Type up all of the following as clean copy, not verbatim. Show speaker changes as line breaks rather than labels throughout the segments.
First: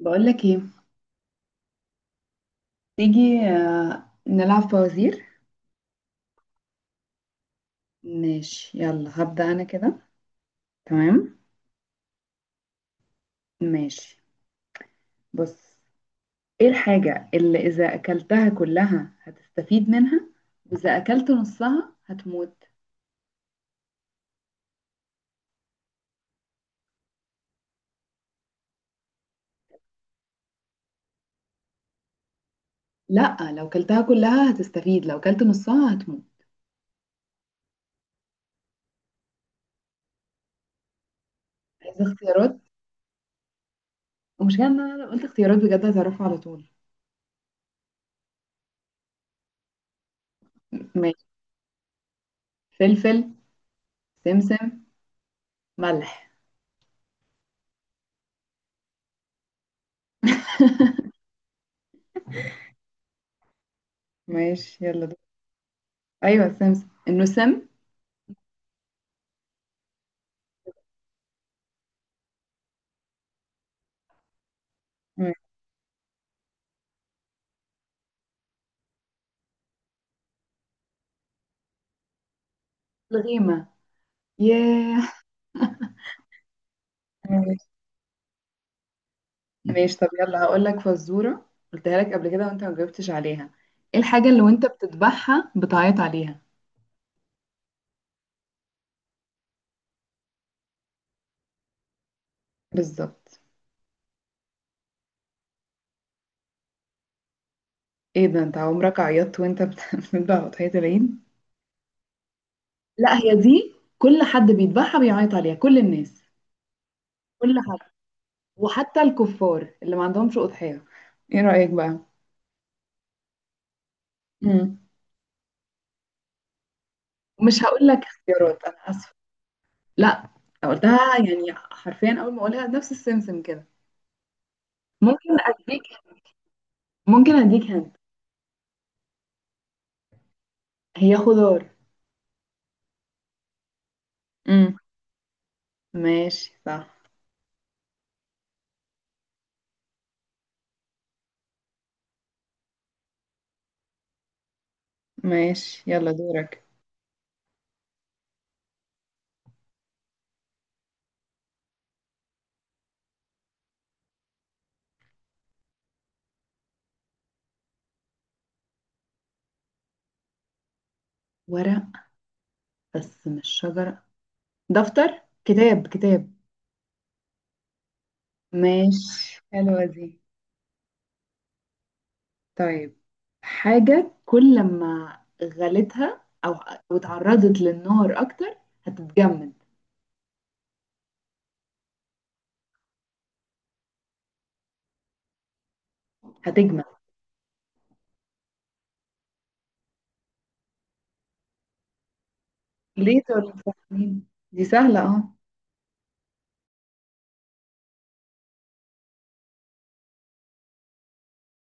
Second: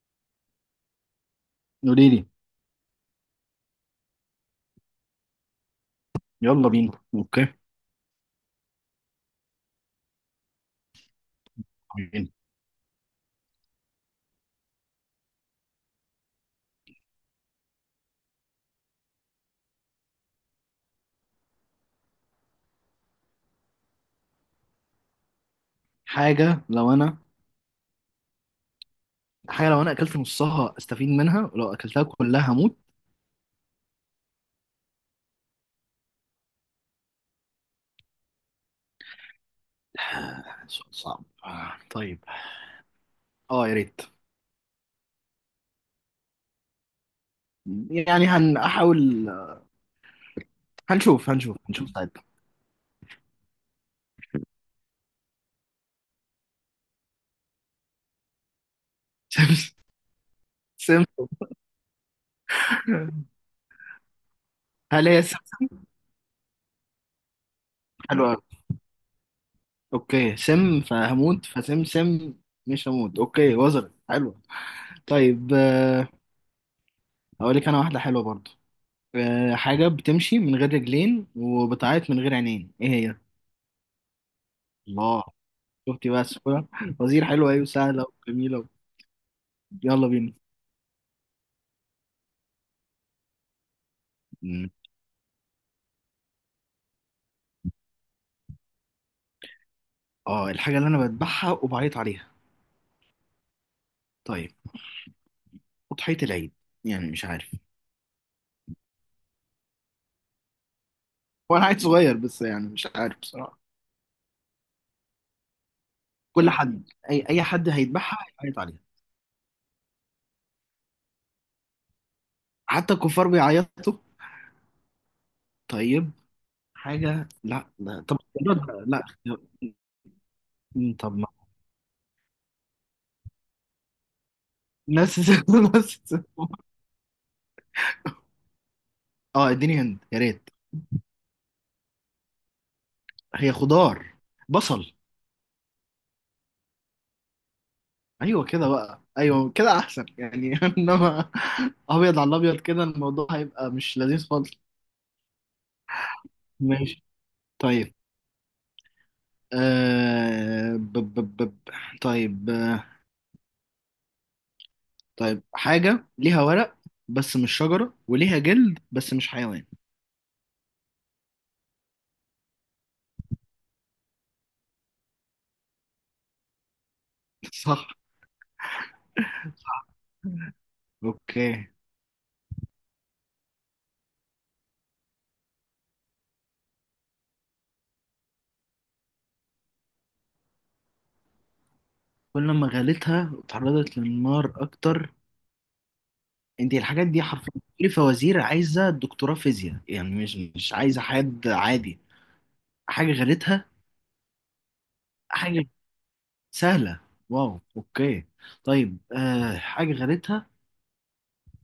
بقولك ايه؟
قولي لي.
تيجي نلعب فوازير.
يلا بينا، اوكي.
ماشي، يلا هبدأ انا كده. تمام.
بينا.
ماشي. بص. ايه الحاجة اللي اذا اكلتها كلها هتستفيد منها واذا اكلت نصها هتموت؟
حاجة لو انا حاجة لو انا اكلت نصها استفيد منها، ولو اكلتها كلها هموت.
لا، لو اكلتها كلها هتستفيد، لو اكلت نصها هتموت.
سؤال صعب،
عايزة
طيب.
اختيارات؟
اه، يا ريت.
ومش ان انا لو قلت اختيارات بجد هتعرفها على طول.
يعني هنحاول،
ماشي.
هنشوف هنشوف هنشوف ساعتها.
فلفل، سمسم، ملح.
سم سم.
ماشي يلا
هل
دول.
هي سم؟
ايوه، سمسم انه سم.
حلوة أوي. اوكي، سم فهموت، فسم سم مش هموت. اوكي، وزر حلوة.
ماشي.
طيب، اقول لك انا واحدة حلوة برضو. حاجة بتمشي من غير رجلين وبتعيط من غير عينين، ايه هي؟
الغيمة. ياه.
الله، شفتي بس. وزير حلوة، أيوة، سهلة وجميلة.
ماشي،
يلا
طب
بينا.
يلا هقول لك فزورة. قلتها لك قبل كده وانت ما جاوبتش عليها. ايه الحاجة اللي وانت
مم.
بتذبحها بتعيط عليها؟
اه، الحاجة اللي أنا بذبحها وبعيط عليها؟
بالظبط.
طيب، أضحية العيد. يعني مش عارف.
ايه ده، انت عمرك عيطت وانت بتذبح اضحية العيد؟
هو أنا عيل صغير بس، يعني مش
لا،
عارف
هي
بصراحة.
دي كل حد بيذبحها بيعيط عليها، كل الناس،
كل حد، أي
كل
حد
حد.
هيذبحها هيعيط عليها.
وحتى الكفار اللي ما عندهمش أضحية، ايه رأيك بقى؟
حتى الكفار بيعيطوا.
امم
طيب، حاجة.
مش
لا
هقول لك
لا، طب
اختيارات،
اختيارات
انا
بقى. لا
اسفة.
اختيار-
لا. أنا
طب
قلتها
ما
يعني حرفيا، اول ما اقولها نفس السمسم كده.
ناس
ممكن اديك
ناس.
ممكن اديك هنت.
اه، اديني هند يا ريت.
هي خضار.
هي خضار.
امم
بصل.
ماشي صح.
ايوه كده بقى، ايوه كده احسن يعني. انما ابيض على الابيض كده، الموضوع هيبقى مش لذيذ خالص.
ماشي يلا دورك.
ماشي. طيب آه... ب... ب... ب... ب- طيب طيب، حاجة ليها ورق بس مش شجرة، وليها جلد بس مش حيوان.
ورق، بس مش شجرة. دفتر، كتاب، كتاب.
صح،
ماشي، حلوة دي.
اوكي.
طيب، حاجة كل ما غلتها أو اتعرضت للنار أكتر هتتجمد.
كل ما غليتها وتعرضت للنار اكتر. انت
هتجمد.
الحاجات دي حرفيا، كل فوازير عايزة دكتوراه فيزياء، يعني مش عايزة حد عادي. حاجة
ليه؟ طول
غليتها.
سخنين، دي سهلة. اه،
حاجة سهلة. واو، اوكي. طيب حاجة غريتها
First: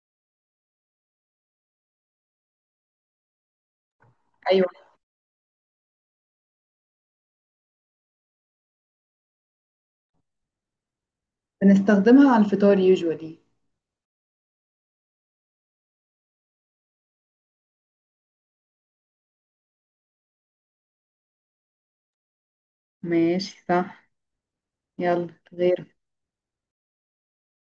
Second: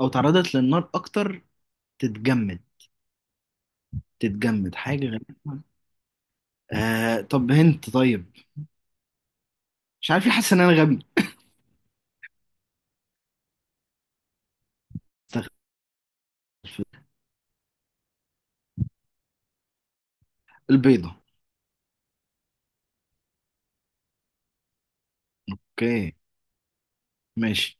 او تعرضت للنار اكتر، تتجمد.
أيوة،
تتجمد حاجة غريتها. طب هنت. طيب، مش عارف ليه حاسس ان انا غبي.
بنستخدمها على الفطار يوجوالي.
استغفر الله. البيضة.
ماشي صح، يلا غير.
اوكي، ماشي.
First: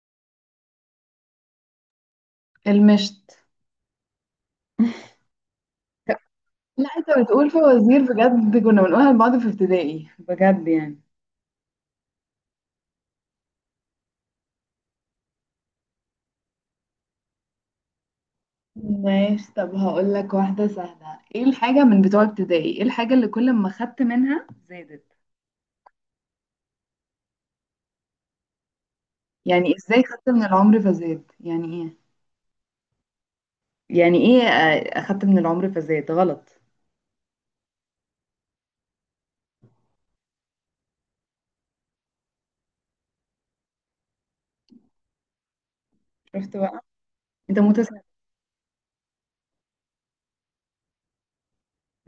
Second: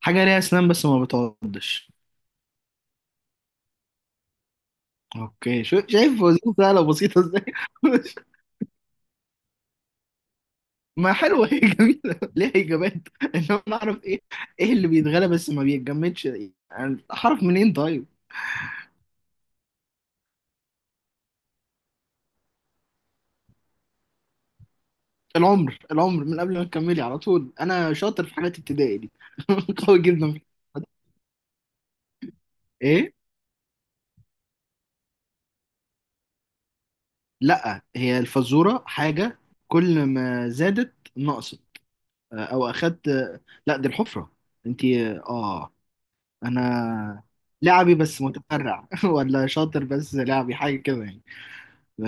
حاجة ليها اسنان بس ما بتعضش.
المشت.
اوكي، شو شايف وظيفة سهلة
لا، انت
وبسيطة ازاي.
بتقول فوازير بجد، كنا بنقولها لبعض في ابتدائي بجد يعني.
ما حلوة، هي جميلة، ليها اجابات، انما نعرف ايه؟ ايه اللي بيتغلى بس ما بيتجمدش يعني؟ اعرف منين؟ طيب،
ماشي، طب هقول لك واحدة سهلة. ايه الحاجة من بتوع ابتدائي، ايه الحاجة اللي كل ما خدت منها زادت؟
العمر. العمر، من قبل ما تكملي على طول انا شاطر في حاجات ابتدائي دي.
يعني
قوي
ازاي خدت
جدا في
من العمر
الحاجات.
فزاد، يعني ايه؟
ايه؟
يعني ايه؟ اخدت من العمر فزاد غلط.
لا، هي الفزوره حاجه كل ما زادت نقصت او اخدت. لا دي الحفره. انت. اه.
شفت بقى،
انا
انت
لعبي
متسرع.
بس متفرع. ولا شاطر، بس لعبي حاجه كده يعني.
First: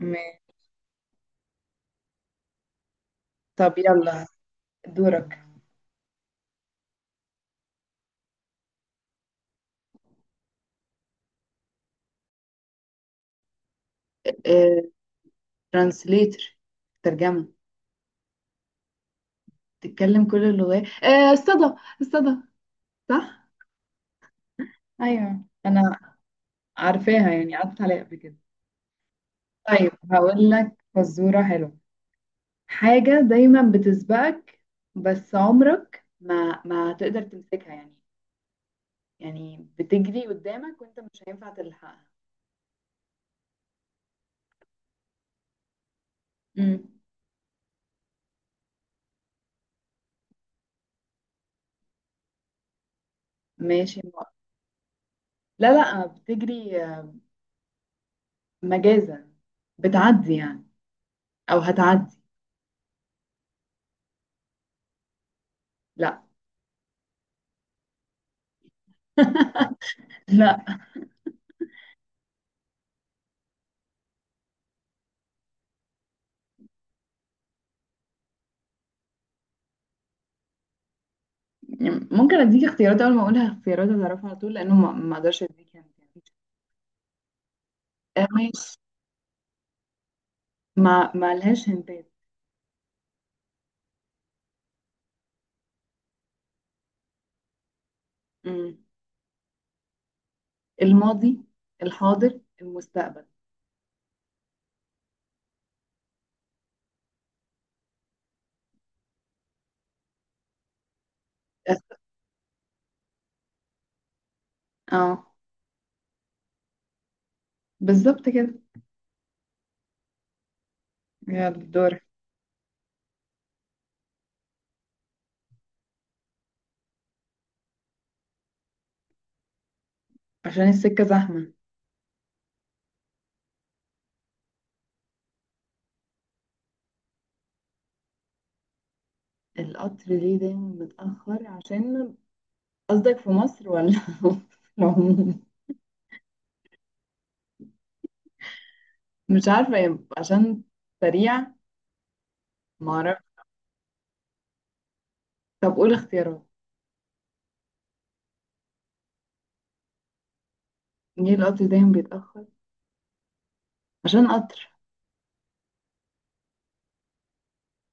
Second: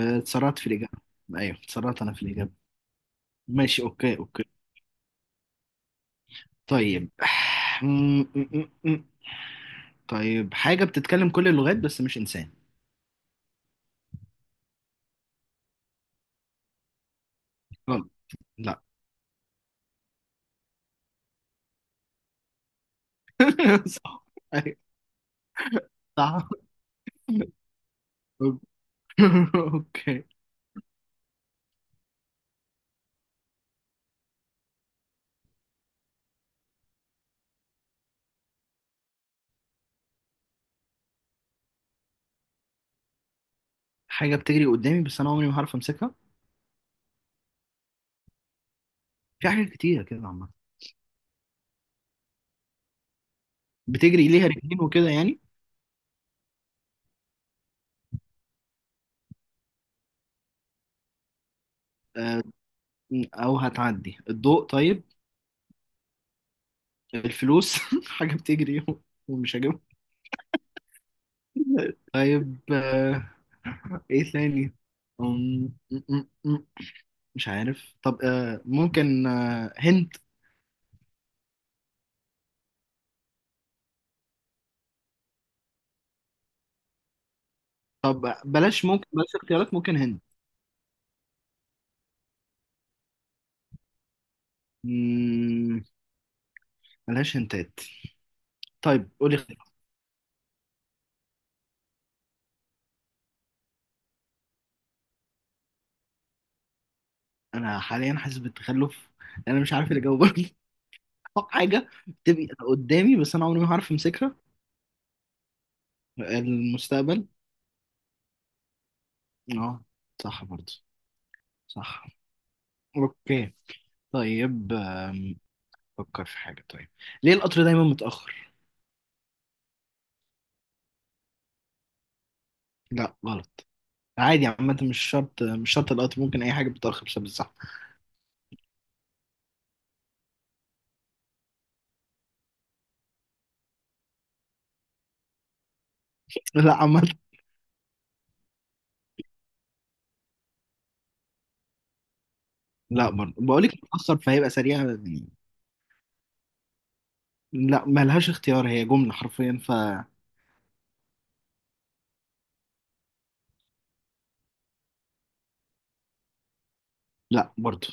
ماشي،
في الاجابه. ايوه، اتسرعت انا في الاجابه.
طب
ماشي، اوكي
يلا
اوكي.
دورك.
طيب. طيب، حاجه بتتكلم كل اللغات بس مش انسان.
ترانسليتر. ترجمة.
غلط، لا.
تتكلم كل اللغات. الصدى. الصدى، صح.
صح. أيوة،
ايوه، انا
صح.
عارفاها يعني، قعدت عليها قبل كده. طيب
اوكي.
هقول لك فزورة حلوة. حاجة دايما بتسبقك، بس عمرك ما تقدر تمسكها يعني، يعني بتجري قدامك وانت مش هينفع تلحقها.
حاجة بتجري قدامي بس انا عمري ما هعرف امسكها.
امم
في حاجات كتيرة كده عامة
ماشي.
بتجري ليها رجلين وكده يعني.
لا، لا، بتجري، مجازا. بتعدي يعني. او هتعدي.
آه، او هتعدي الضوء؟ طيب،
لا.
الفلوس. حاجة بتجري ومش هجيبها.
لا.
طيب، ايه تاني؟ أم، م- م- م- مش عارف. طب ممكن، هنت.
يعني ممكن اديك اختيارات، اول ما اقولها اختيارات هتعرفها على طول، لانه ما اقدرش اديك هنت يعني.
طب
ماشي،
بلاش، ممكن بلاش اختيارات، ممكن هنت.
ما لهاش هنتات.
مم، بلاش هنتات.
مم.
طيب، قولي.
الماضي، الحاضر، المستقبل.
انا حاليا حاسس بالتخلف، انا مش عارف اللي جاوبني.
أس-
حاجه بتبقى قدامي بس انا عمري ما هعرف امسكها.
اه،
المستقبل.
بالظبط كده.
اه، صح برضه.
يلا دورك.
صح، اوكي. طيب، فكر في حاجه. طيب، ليه القطر دايما متاخر؟
عشان السكة زحمة.
لا غلط. عادي عامه، مش شرط، مش شرط القطر، ممكن اي حاجه بتتاخر بسبب الزحمه.
القطر ليه دايما متأخر؟ عشان قصدك في مصر ولا في العموم.
لا عامه.
مش عارفة، عشان سريع،
لا
معرفش.
برضه بقول لك متاخر فهيبقى سريع يعني.
طب قول اختيارات.
لا ملهاش اختيار، هي جمله حرفيا.
ليه القطر دايما بيتأخر؟ عشان قطر.
لا برضه.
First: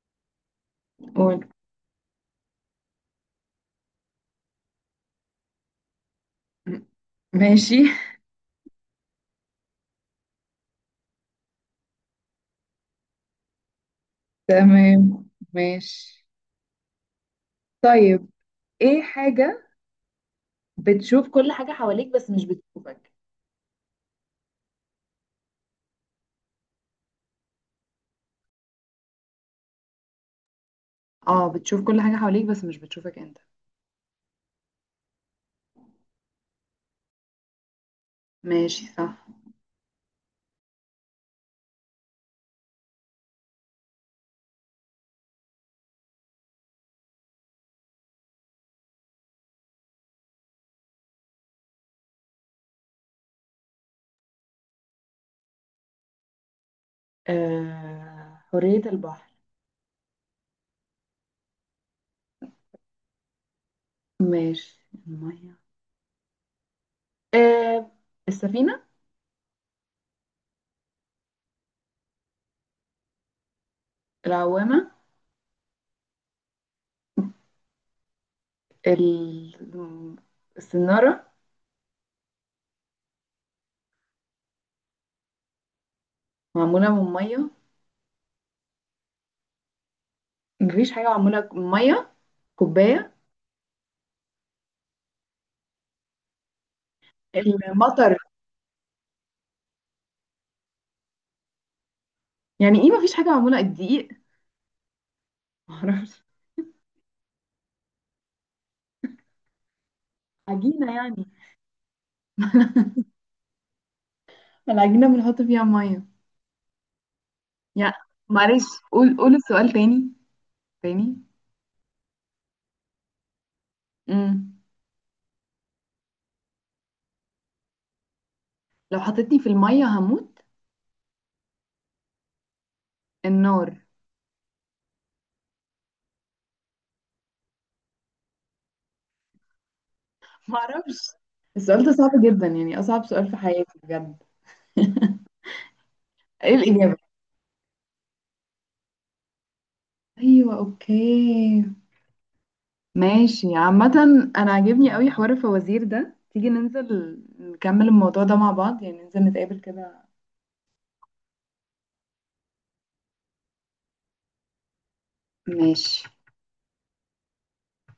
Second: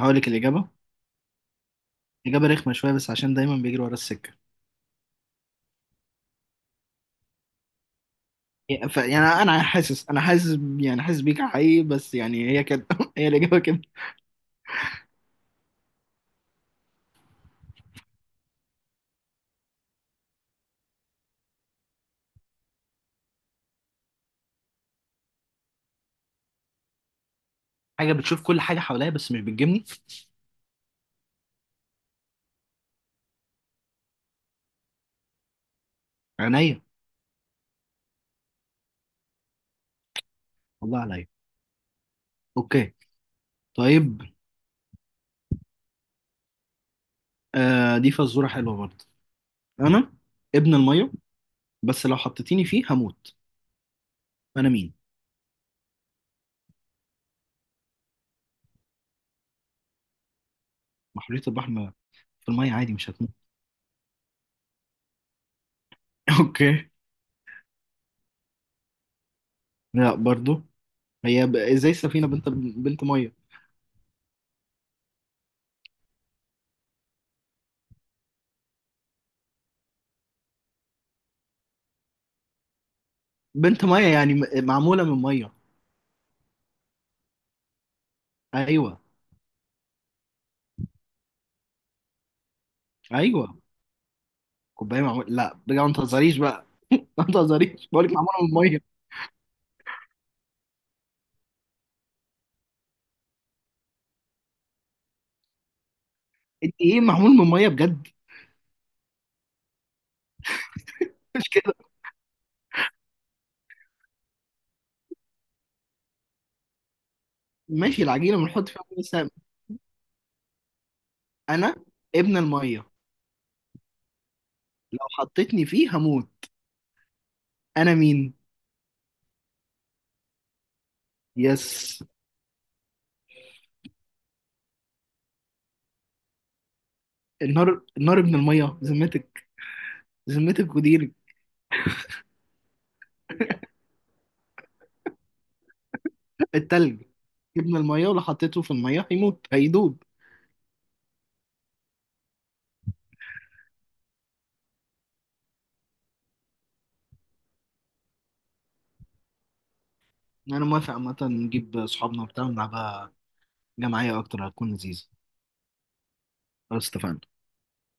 هقول لك الاجابه.
قول.
إجابة رخمة شوية، بس عشان دايما بيجري ورا السكة.
ماشي.
يعني أنا حاسس يعني حاسس بيك حقيقي، بس يعني هي كده. هي الإجابة كده.
تمام. ماشي. طيب. ايه حاجة بتشوف كل حاجة حواليك بس مش بتشوفك؟
حاجة بتشوف كل حاجة حواليها بس مش بتجيبني.
اه، بتشوف كل حاجة حواليك بس مش بتشوفك انت.
عينيا،
ماشي صح.
والله عليا. أوكي، طيب. آه، دي فزورة حلوة برضه. أنا ابن المية، بس لو حطيتيني فيه هموت. أنا مين؟
حرية البحر.
محرية البحر في المية عادي مش هتموت.
ماشي. المية.
أوكي.
آه السفينة.
لا برضه. هي إزاي السفينة بنت مية؟
العوامة. ال- السنارة.
بنت مية يعني معمولة من مية.
معمولة من مية؟
أيوه.
مفيش حاجة معمولة من مية. كوباية.
أيوه كوبايه معمول، لا بجد ما تهزريش بقى. ما تهزريش، بقول لك
المطر.
معموله من ميه.
يعني ايه مفيش حاجة معمولة؟ الدقيق. معرفش.
انت ايه معمول من ميه بجد؟
عجينة يعني.
مش كده.
العجينة بنحط فيها مية يعني.
ماشي، العجينه
معلش،
بنحط فيها ميه بس.
قول، قول السؤال تاني. تاني.
انا ابن الميه،
امم
لو حطيتني فيه هموت، انا مين؟
لو حطيتني في المية هموت.
يس.
النار.
النار. النار ابن الميه؟ ذمتك، ذمتك
معرفش.
وديرك.
السؤال ده صعب جدا يعني، أصعب سؤال في حياتي بجد. ايه الإجابة؟
التلج، ابن الميه ولو حطيته في الميه هيموت، هيدوب.
أيوة أوكي. ماشي عامة، أنا عاجبني قوي حوار الفوازير ده. تيجي ننزل نكمل الموضوع ده مع بعض يعني، ننزل نتقابل كده.
انا موافق عامه، نجيب صحابنا وبتاع ونلعبها جماعيه اكتر، هتكون لذيذه.
ماشي.
خلاص، اتفقنا.